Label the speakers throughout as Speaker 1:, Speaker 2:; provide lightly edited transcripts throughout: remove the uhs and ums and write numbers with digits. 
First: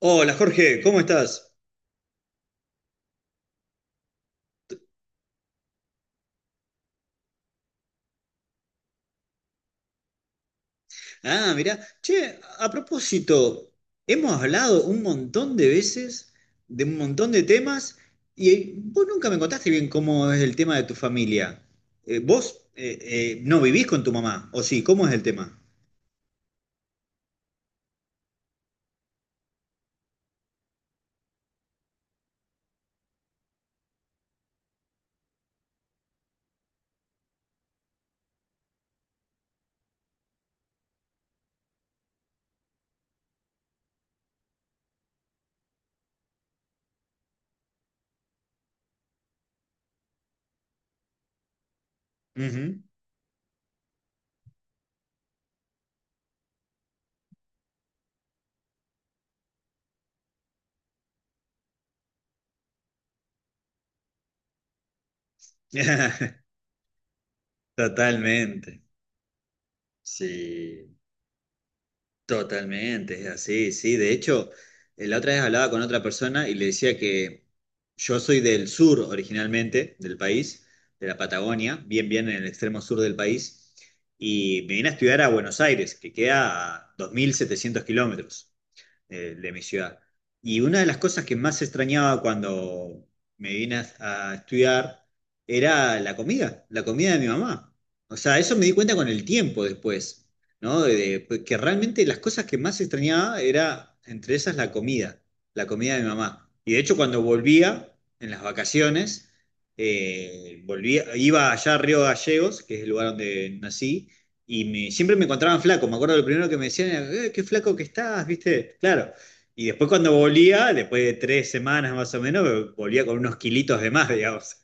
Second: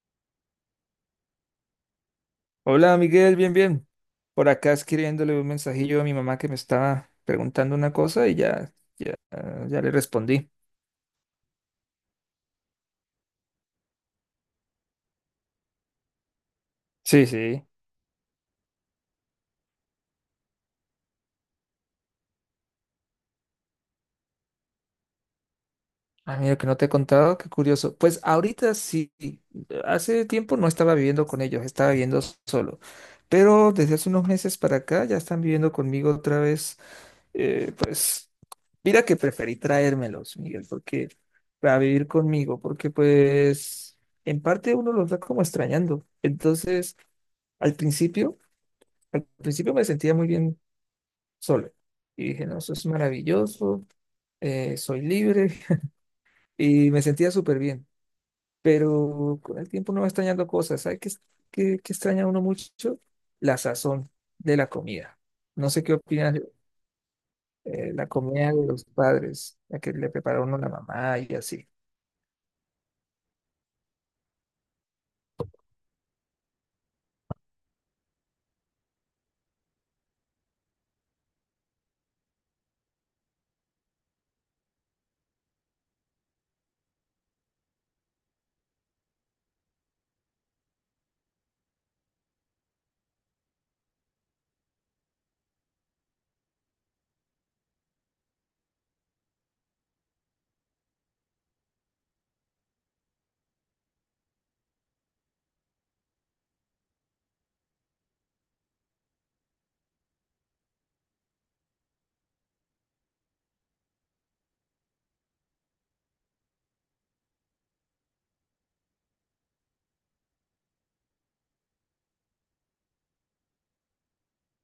Speaker 1: Hola Jorge, ¿cómo estás?
Speaker 2: Hola Miguel, bien, bien. Por acá escribiéndole un mensajillo a mi mamá que me estaba preguntando una cosa y ya, ya, ya le respondí.
Speaker 1: Ah, mirá, che, a propósito, hemos hablado un montón de veces de un
Speaker 2: Sí,
Speaker 1: montón de
Speaker 2: sí.
Speaker 1: temas y vos nunca me contaste bien cómo es el tema de tu familia. ¿Vos no vivís con tu mamá? ¿O sí? ¿Cómo es el tema?
Speaker 2: Ah, mira, que no te he contado, qué curioso. Pues ahorita sí, hace tiempo no estaba viviendo con ellos, estaba viviendo solo. Pero desde hace unos meses para acá ya están viviendo conmigo otra vez. Pues mira que preferí traérmelos, Miguel, porque para vivir conmigo, porque pues en parte uno los va como extrañando. Entonces. Al principio, Al principio me sentía muy bien solo. Y dije, no, eso
Speaker 1: Ujú.
Speaker 2: es maravilloso, soy libre y me sentía súper bien. Pero con el tiempo uno va extrañando cosas. ¿Sabes qué extraña uno mucho? La sazón de la comida. No sé qué opinas, la comida de
Speaker 1: Totalmente.
Speaker 2: los padres, la que le prepara uno la
Speaker 1: Sí.
Speaker 2: mamá y así.
Speaker 1: Totalmente, es así, sí. De hecho, la otra vez hablaba con otra persona y le decía que yo soy del sur originalmente, del país, de la Patagonia, bien, bien en el extremo sur del país, y me vine a estudiar a Buenos Aires, que queda a 2.700 kilómetros de mi ciudad. Y una de las cosas que más extrañaba cuando me vine a estudiar era la comida de mi mamá. O sea, eso me di cuenta con el tiempo después, ¿no? Pues, que realmente las cosas que más extrañaba era, entre esas, la comida de mi mamá. Y de hecho, cuando volvía en las vacaciones, volvía, iba allá a Río Gallegos, que es el lugar donde nací, y siempre me encontraban flaco. Me acuerdo lo primero que me decían era, qué flaco que estás, ¿viste?". Claro. Y después cuando volvía, después de 3 semanas más o menos, volvía con unos kilitos de más, digamos.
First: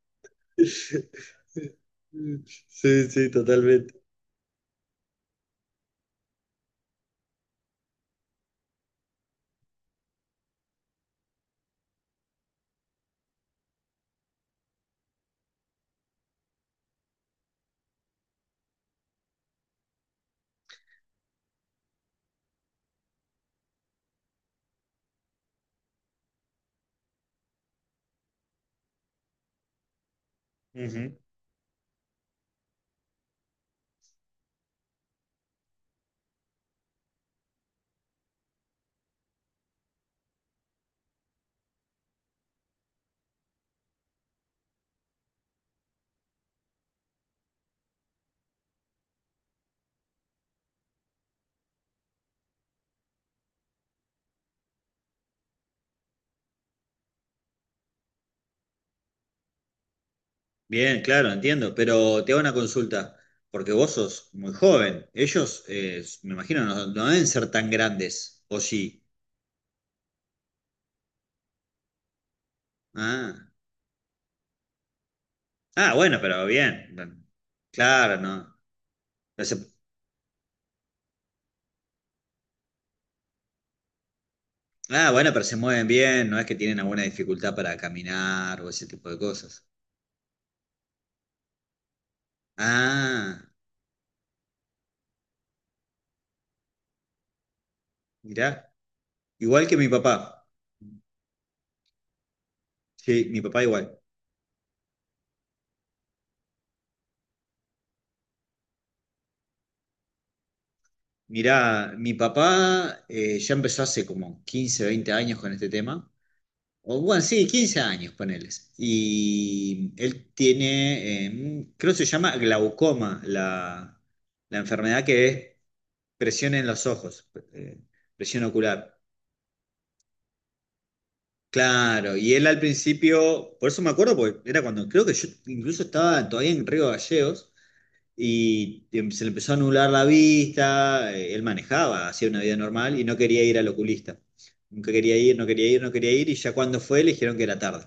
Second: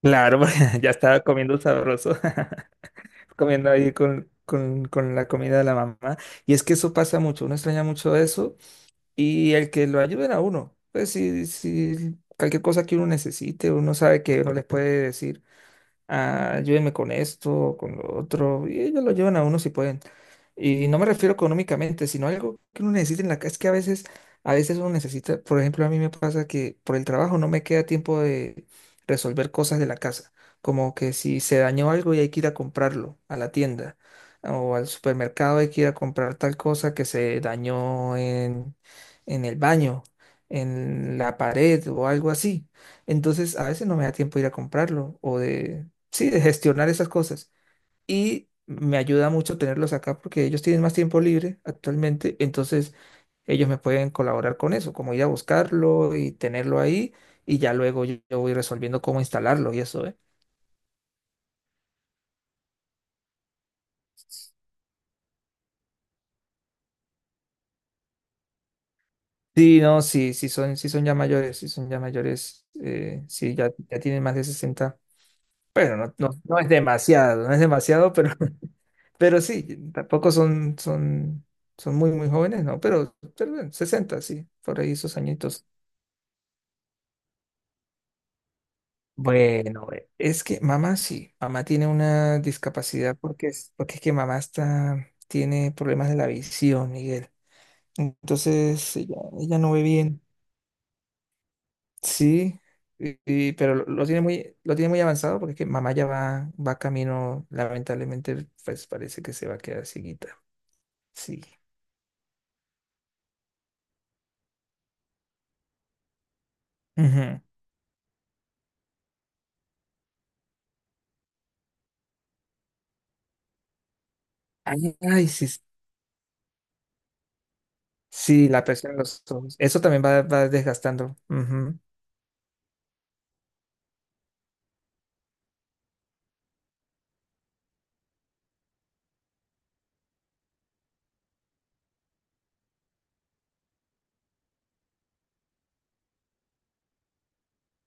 Speaker 2: Claro, porque ya estaba comiendo sabroso,
Speaker 1: Sí, sí,
Speaker 2: comiendo ahí
Speaker 1: totalmente.
Speaker 2: con la comida de la mamá. Y es que eso pasa mucho, uno extraña mucho eso y el que lo ayuden a uno. Pues si cualquier cosa que uno necesite, uno sabe que uno les puede decir ah, ayúdenme con esto, con lo otro, y ellos lo llevan a uno si pueden. Y no me refiero económicamente, sino algo que uno necesita en la casa. Es que a veces uno necesita, por ejemplo, a mí me pasa que por el trabajo no me queda tiempo de resolver cosas de la casa. Como que
Speaker 1: Ujú.
Speaker 2: si se dañó algo y hay que ir a comprarlo a la tienda o al supermercado, hay que ir a comprar tal cosa que se dañó en el baño, en la pared o algo así. Entonces, a veces no me da tiempo de ir a comprarlo o de sí, de gestionar esas cosas. Y me ayuda mucho tenerlos acá porque ellos tienen más tiempo libre actualmente, entonces ellos me pueden colaborar con eso, como ir a buscarlo y tenerlo ahí y ya luego yo voy resolviendo cómo instalarlo y eso, ¿eh?
Speaker 1: Bien, claro, entiendo. Pero te hago una consulta, porque vos sos muy joven. Ellos, me imagino, no, no deben ser tan grandes, ¿o sí?
Speaker 2: Sí, no, sí, sí son ya mayores, sí son ya mayores,
Speaker 1: Ah,
Speaker 2: sí, ya tienen más de 60.
Speaker 1: ah,
Speaker 2: Bueno, no,
Speaker 1: bueno,
Speaker 2: no,
Speaker 1: pero
Speaker 2: no es
Speaker 1: bien.
Speaker 2: demasiado, no es demasiado,
Speaker 1: Claro,
Speaker 2: pero,
Speaker 1: no.
Speaker 2: pero
Speaker 1: Pero se
Speaker 2: sí, tampoco son muy, muy jóvenes, ¿no? Pero bueno, 60, sí, por ahí
Speaker 1: Ah,
Speaker 2: esos
Speaker 1: bueno, pero se
Speaker 2: añitos.
Speaker 1: mueven bien, no es que tienen alguna dificultad para caminar o ese tipo de cosas.
Speaker 2: Bueno, es que mamá sí, mamá tiene una discapacidad
Speaker 1: Ah,
Speaker 2: porque es que tiene problemas de la visión, Miguel.
Speaker 1: mirá,
Speaker 2: Entonces ella
Speaker 1: igual
Speaker 2: no
Speaker 1: que
Speaker 2: ve
Speaker 1: mi
Speaker 2: bien.
Speaker 1: papá.
Speaker 2: Sí,
Speaker 1: Sí, mi papá
Speaker 2: pero
Speaker 1: igual.
Speaker 2: lo tiene muy avanzado porque es que mamá ya va camino, lamentablemente, pues parece que se va a quedar cieguita. Sí.
Speaker 1: Mirá, mi papá ya empezó hace como 15, 20 años con este tema. O bueno,
Speaker 2: Ujú.
Speaker 1: sí, 15 años, poneles. Y él tiene, creo que se llama glaucoma, la
Speaker 2: Ay,
Speaker 1: enfermedad que
Speaker 2: ay, sí,
Speaker 1: es presión en los ojos, presión
Speaker 2: sí, la presión
Speaker 1: ocular.
Speaker 2: en los ojos. Eso también va desgastando. Ujú.
Speaker 1: Claro, y él al principio, por eso me acuerdo, porque era cuando creo que yo incluso estaba todavía en Río Gallegos y se le empezó a anular la vista, él manejaba, hacía una vida normal y no quería ir al oculista. Nunca quería ir, no quería ir, no quería ir y ya cuando fue le dijeron que era tarde,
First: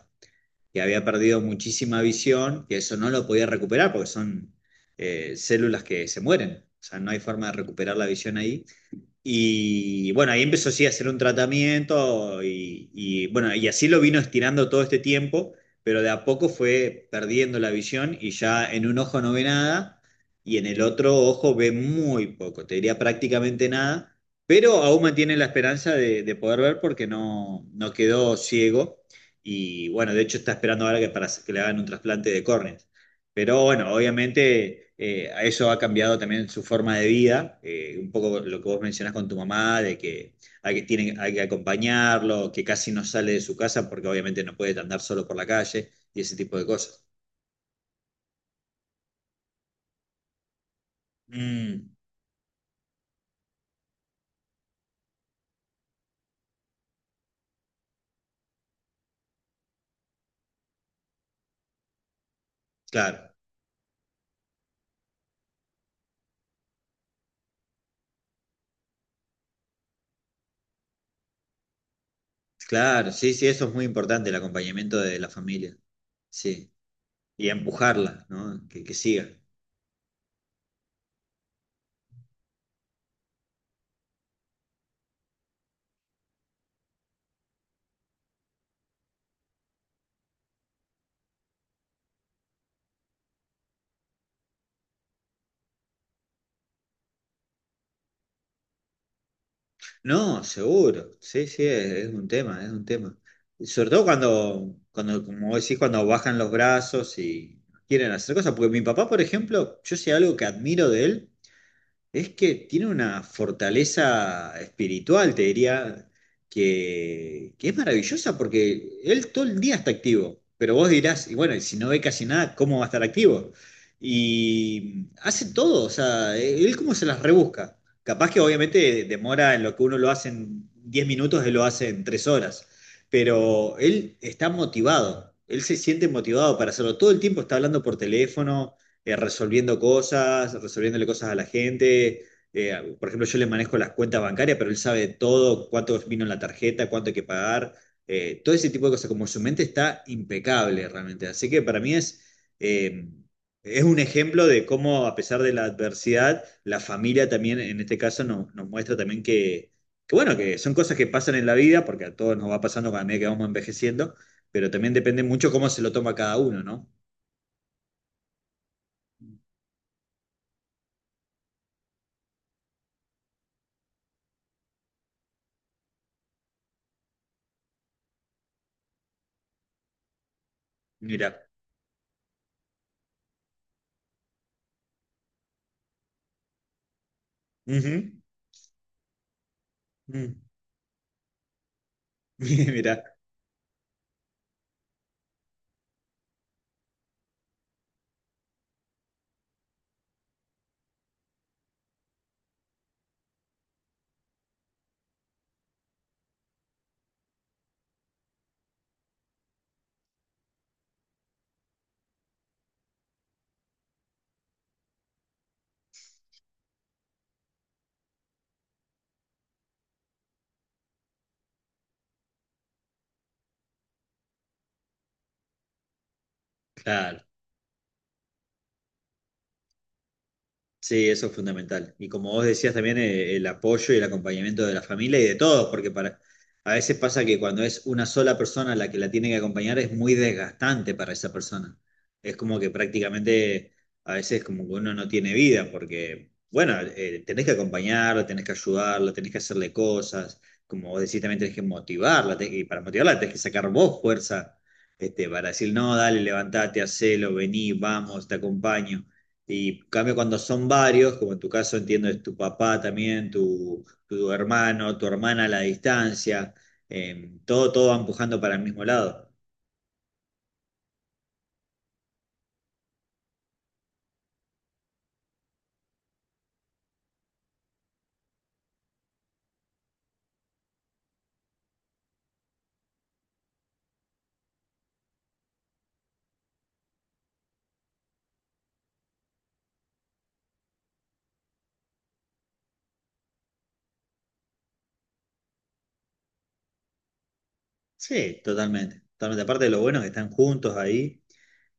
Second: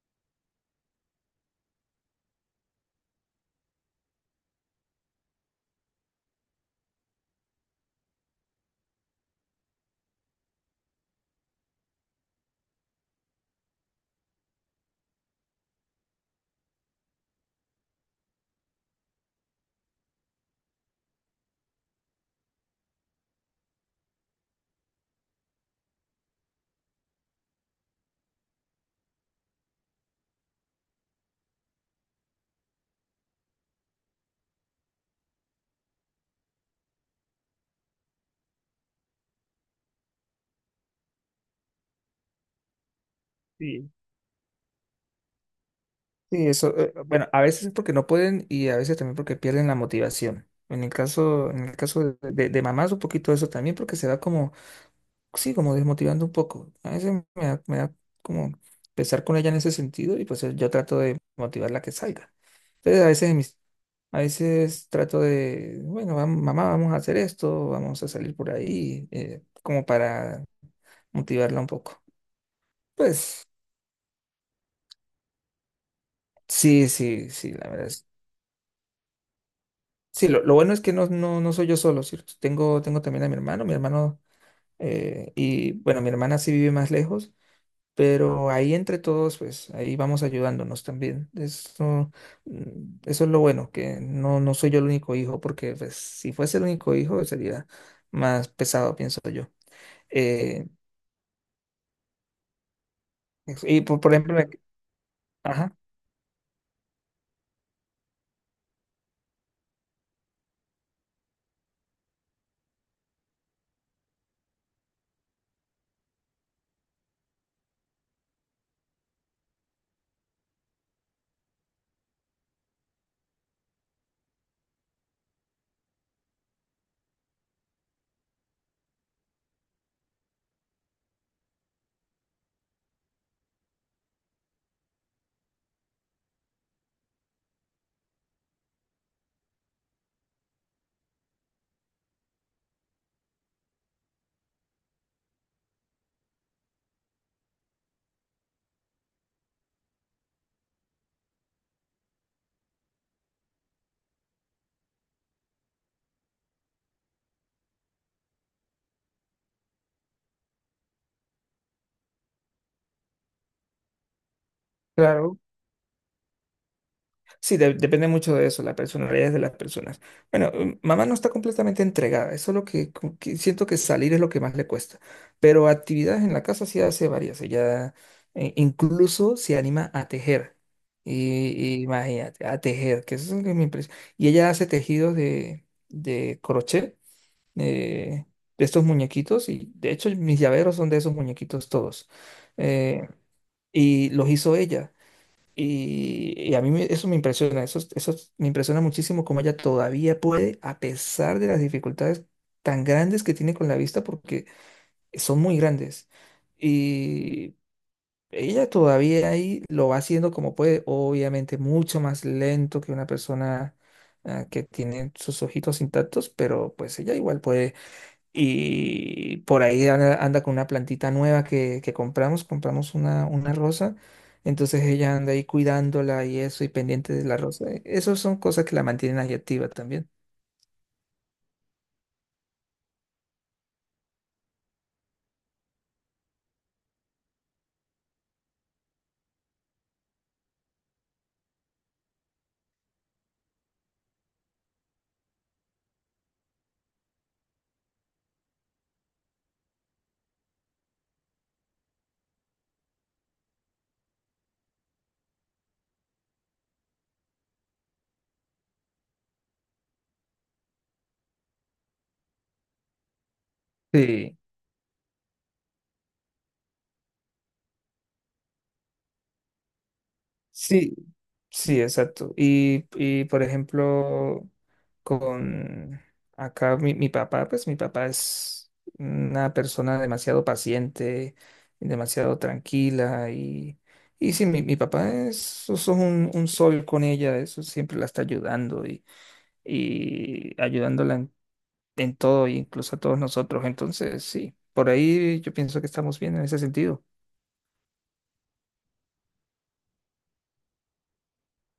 Speaker 1: que había perdido muchísima visión, que eso no lo podía recuperar porque son células que se mueren, o sea, no hay forma de recuperar la visión ahí y bueno, ahí empezó sí, a hacer un tratamiento y, bueno, y así lo vino estirando todo este tiempo, pero de a poco fue perdiendo la visión y ya en un ojo no ve nada y en el otro ojo ve muy poco, te diría prácticamente nada, pero aún mantiene la esperanza de poder ver porque no, no quedó ciego y bueno, de hecho está esperando ahora que, para, que le hagan un trasplante de córnea. Pero bueno, obviamente a eso ha cambiado también su forma de vida, un poco lo que vos mencionás con tu mamá, de que hay que, tienen, hay que acompañarlo, que casi no sale de su casa
Speaker 2: Sí.
Speaker 1: porque obviamente no puede andar solo por la calle y ese
Speaker 2: Sí,
Speaker 1: tipo de
Speaker 2: eso,
Speaker 1: cosas.
Speaker 2: bueno, a veces es porque no pueden y a veces también porque pierden la motivación. En el
Speaker 1: Mm,
Speaker 2: caso de mamás, un poquito eso también, porque se va como, sí, como desmotivando un poco. A veces me da como pesar con ella en ese sentido y pues yo trato de motivarla a que salga. Entonces
Speaker 1: claro,
Speaker 2: a veces trato de, bueno, mamá, vamos a hacer esto, vamos a salir por ahí, como para motivarla un poco.
Speaker 1: claro, sí, sí,
Speaker 2: Pues
Speaker 1: eso es muy importante, el acompañamiento de la familia, sí,
Speaker 2: sí, sí,
Speaker 1: y
Speaker 2: sí, la verdad.
Speaker 1: empujarla, ¿no? Que siga.
Speaker 2: Sí, lo bueno es que no, no, no soy yo solo, sí, tengo también a mi hermano, y bueno, mi hermana sí vive más lejos, pero ahí entre todos, pues ahí vamos ayudándonos también. Eso, mm, eso es lo bueno, que no, no soy yo el único hijo, porque pues, si fuese el único hijo sería más pesado, pienso yo.
Speaker 1: No,
Speaker 2: Eh,
Speaker 1: seguro, sí, sí, es un tema, es un tema. Y
Speaker 2: y
Speaker 1: sobre todo
Speaker 2: por ejemplo,
Speaker 1: cuando, cuando, como vos
Speaker 2: ajá,
Speaker 1: decís, cuando bajan los brazos y quieren hacer cosas, porque mi papá, por ejemplo, yo sé algo que admiro de él, es que tiene una fortaleza espiritual, te diría, que es maravillosa porque él todo el día está activo, pero vos dirás, y bueno, y si no ve casi nada, ¿cómo va a estar activo? Y hace todo, o sea, él cómo se las rebusca. Capaz que obviamente demora en lo que uno lo hace en 10 minutos, él lo hace en 3 horas, pero él está motivado, él se siente motivado para hacerlo. Todo el tiempo está hablando por teléfono resolviendo cosas, resolviéndole cosas a la gente. Por ejemplo, yo le manejo las cuentas bancarias, pero él sabe todo, cuánto vino en la tarjeta, cuánto hay que pagar, todo ese tipo de cosas, como su mente está impecable realmente. Así que para mí eh, es un ejemplo de cómo a pesar de la adversidad, la familia también en este caso nos muestra también que, bueno, que son cosas que pasan en la vida, porque a todos nos va pasando cada medida que vamos envejeciendo, pero también depende
Speaker 2: claro.
Speaker 1: mucho cómo se lo toma cada uno, ¿no?
Speaker 2: Sí, depende mucho de eso, las personalidades de las personas. Bueno, mamá no está completamente entregada, eso es lo que, como que siento que salir es lo que más le cuesta, pero actividades en la casa sí hace varias, ella incluso se anima a tejer,
Speaker 1: Mira.
Speaker 2: y, y imagínate, a tejer, que eso es lo que me impresiona. Y ella hace tejidos de crochet,
Speaker 1: Ujú.
Speaker 2: eh, de estos muñequitos, y de hecho
Speaker 1: Mm.
Speaker 2: mis llaveros son de esos muñequitos todos, eh,
Speaker 1: Mira,
Speaker 2: y los hizo ella. Y a mí eso me impresiona, eso me impresiona muchísimo cómo ella todavía puede, a pesar de las dificultades tan grandes que tiene con la vista, porque son muy grandes. Y ella todavía ahí lo va haciendo como puede, obviamente mucho más lento que una persona ah, que tiene sus ojitos intactos, pero pues ella igual puede. Y por ahí anda con una plantita nueva que compramos una rosa. Entonces ella anda ahí cuidándola y eso, y pendiente
Speaker 1: claro.
Speaker 2: de la rosa. Esas son cosas que la mantienen ahí activa también.
Speaker 1: Sí, eso es fundamental. Y como vos decías también, el apoyo y el acompañamiento de la familia y de todos, porque a veces pasa que cuando es una sola persona la que la tiene que acompañar es muy desgastante para esa persona. Es como que prácticamente a veces como que uno no tiene vida, porque, bueno, tenés que acompañarla, tenés que ayudarla, tenés que hacerle cosas, como vos decís, también tenés que motivarla, y para motivarla tenés que sacar vos fuerza, para decir, no, dale, levantate, hacelo, vení, vamos, te acompaño. Y en cambio cuando son varios, como en tu caso entiendo es tu papá también, tu
Speaker 2: Sí,
Speaker 1: hermano, tu hermana a la distancia, todo, todo va empujando para el mismo lado.
Speaker 2: sí, sí, exacto. Y por ejemplo, con acá mi papá, pues mi papá es una persona demasiado paciente, demasiado tranquila y sí, mi papá es un sol con ella, eso siempre la está ayudando y ayudándola en todo, e incluso a todos nosotros. Entonces, sí, por ahí yo pienso que estamos bien en ese sentido.
Speaker 1: Sí, totalmente. Totalmente. Aparte de lo bueno es que están juntos ahí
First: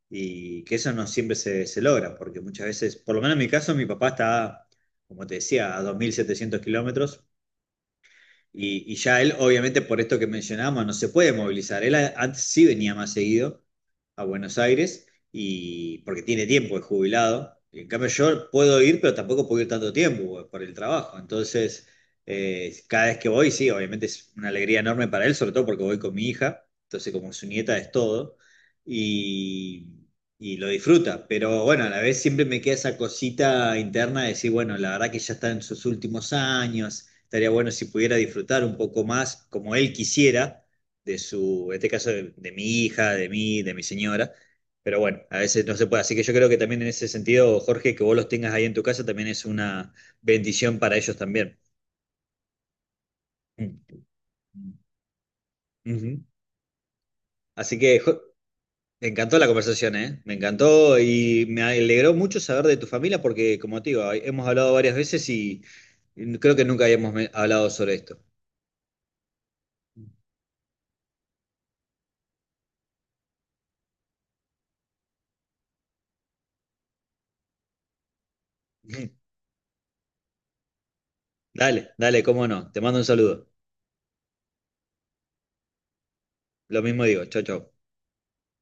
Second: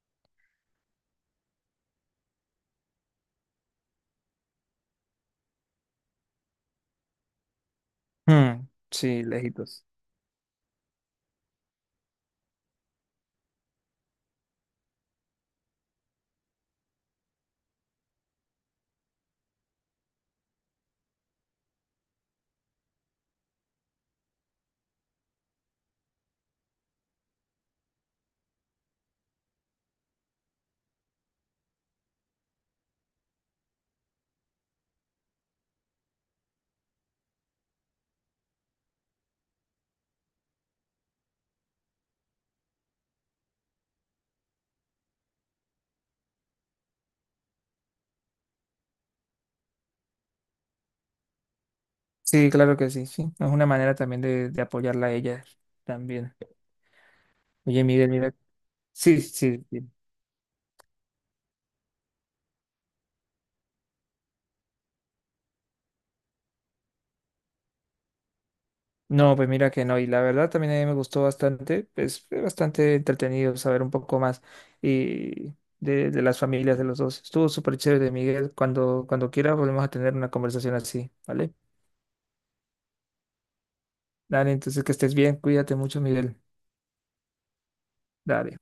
Speaker 1: y que eso no siempre se logra, porque muchas veces, por lo menos en mi caso, mi papá está, como te decía, a 2.700 kilómetros.
Speaker 2: Mm,
Speaker 1: Y ya
Speaker 2: sí,
Speaker 1: él, obviamente,
Speaker 2: lejitos.
Speaker 1: por esto que mencionábamos no se puede movilizar. Él antes sí venía más seguido a Buenos Aires y porque tiene tiempo, es jubilado. Y en cambio, yo puedo ir, pero tampoco puedo ir tanto tiempo por el trabajo. Entonces, cada vez que voy, sí, obviamente es una alegría enorme para él, sobre todo porque voy con mi hija. Entonces, como su nieta es todo. Y, y lo disfruta. Pero bueno, a la vez siempre me queda esa cosita interna de decir, bueno, la verdad que ya está en sus últimos años. Estaría bueno si pudiera disfrutar un poco más, como él quisiera, de su, en este caso, de mi hija, de mí, de mi señora. Pero bueno, a veces no se puede. Así que yo creo que también en ese sentido, Jorge, que vos los tengas ahí en tu casa también es una bendición para ellos también.
Speaker 2: Sí, claro que sí, sí. Es una manera
Speaker 1: Mm.
Speaker 2: también de apoyarla a ella
Speaker 1: Ujú.
Speaker 2: también.
Speaker 1: Así
Speaker 2: Oye,
Speaker 1: que
Speaker 2: Miguel, mira.
Speaker 1: me
Speaker 2: Sí,
Speaker 1: encantó la
Speaker 2: sí, sí.
Speaker 1: conversación, ¿eh? Me encantó y me alegró mucho saber de tu familia porque, como te digo, hemos hablado varias veces y creo que nunca habíamos hablado sobre esto.
Speaker 2: No, pues mira que no, y la verdad también a mí me gustó bastante, es bastante entretenido saber un poco más y de las familias de los dos. Estuvo súper chévere, Miguel, cuando quiera volvemos a tener una conversación así, ¿vale?
Speaker 1: Dale, dale, cómo no. Te mando un saludo.
Speaker 2: Dale, entonces que estés bien, cuídate mucho, Miguel.
Speaker 1: Lo mismo digo, chao, chao.
Speaker 2: Dale.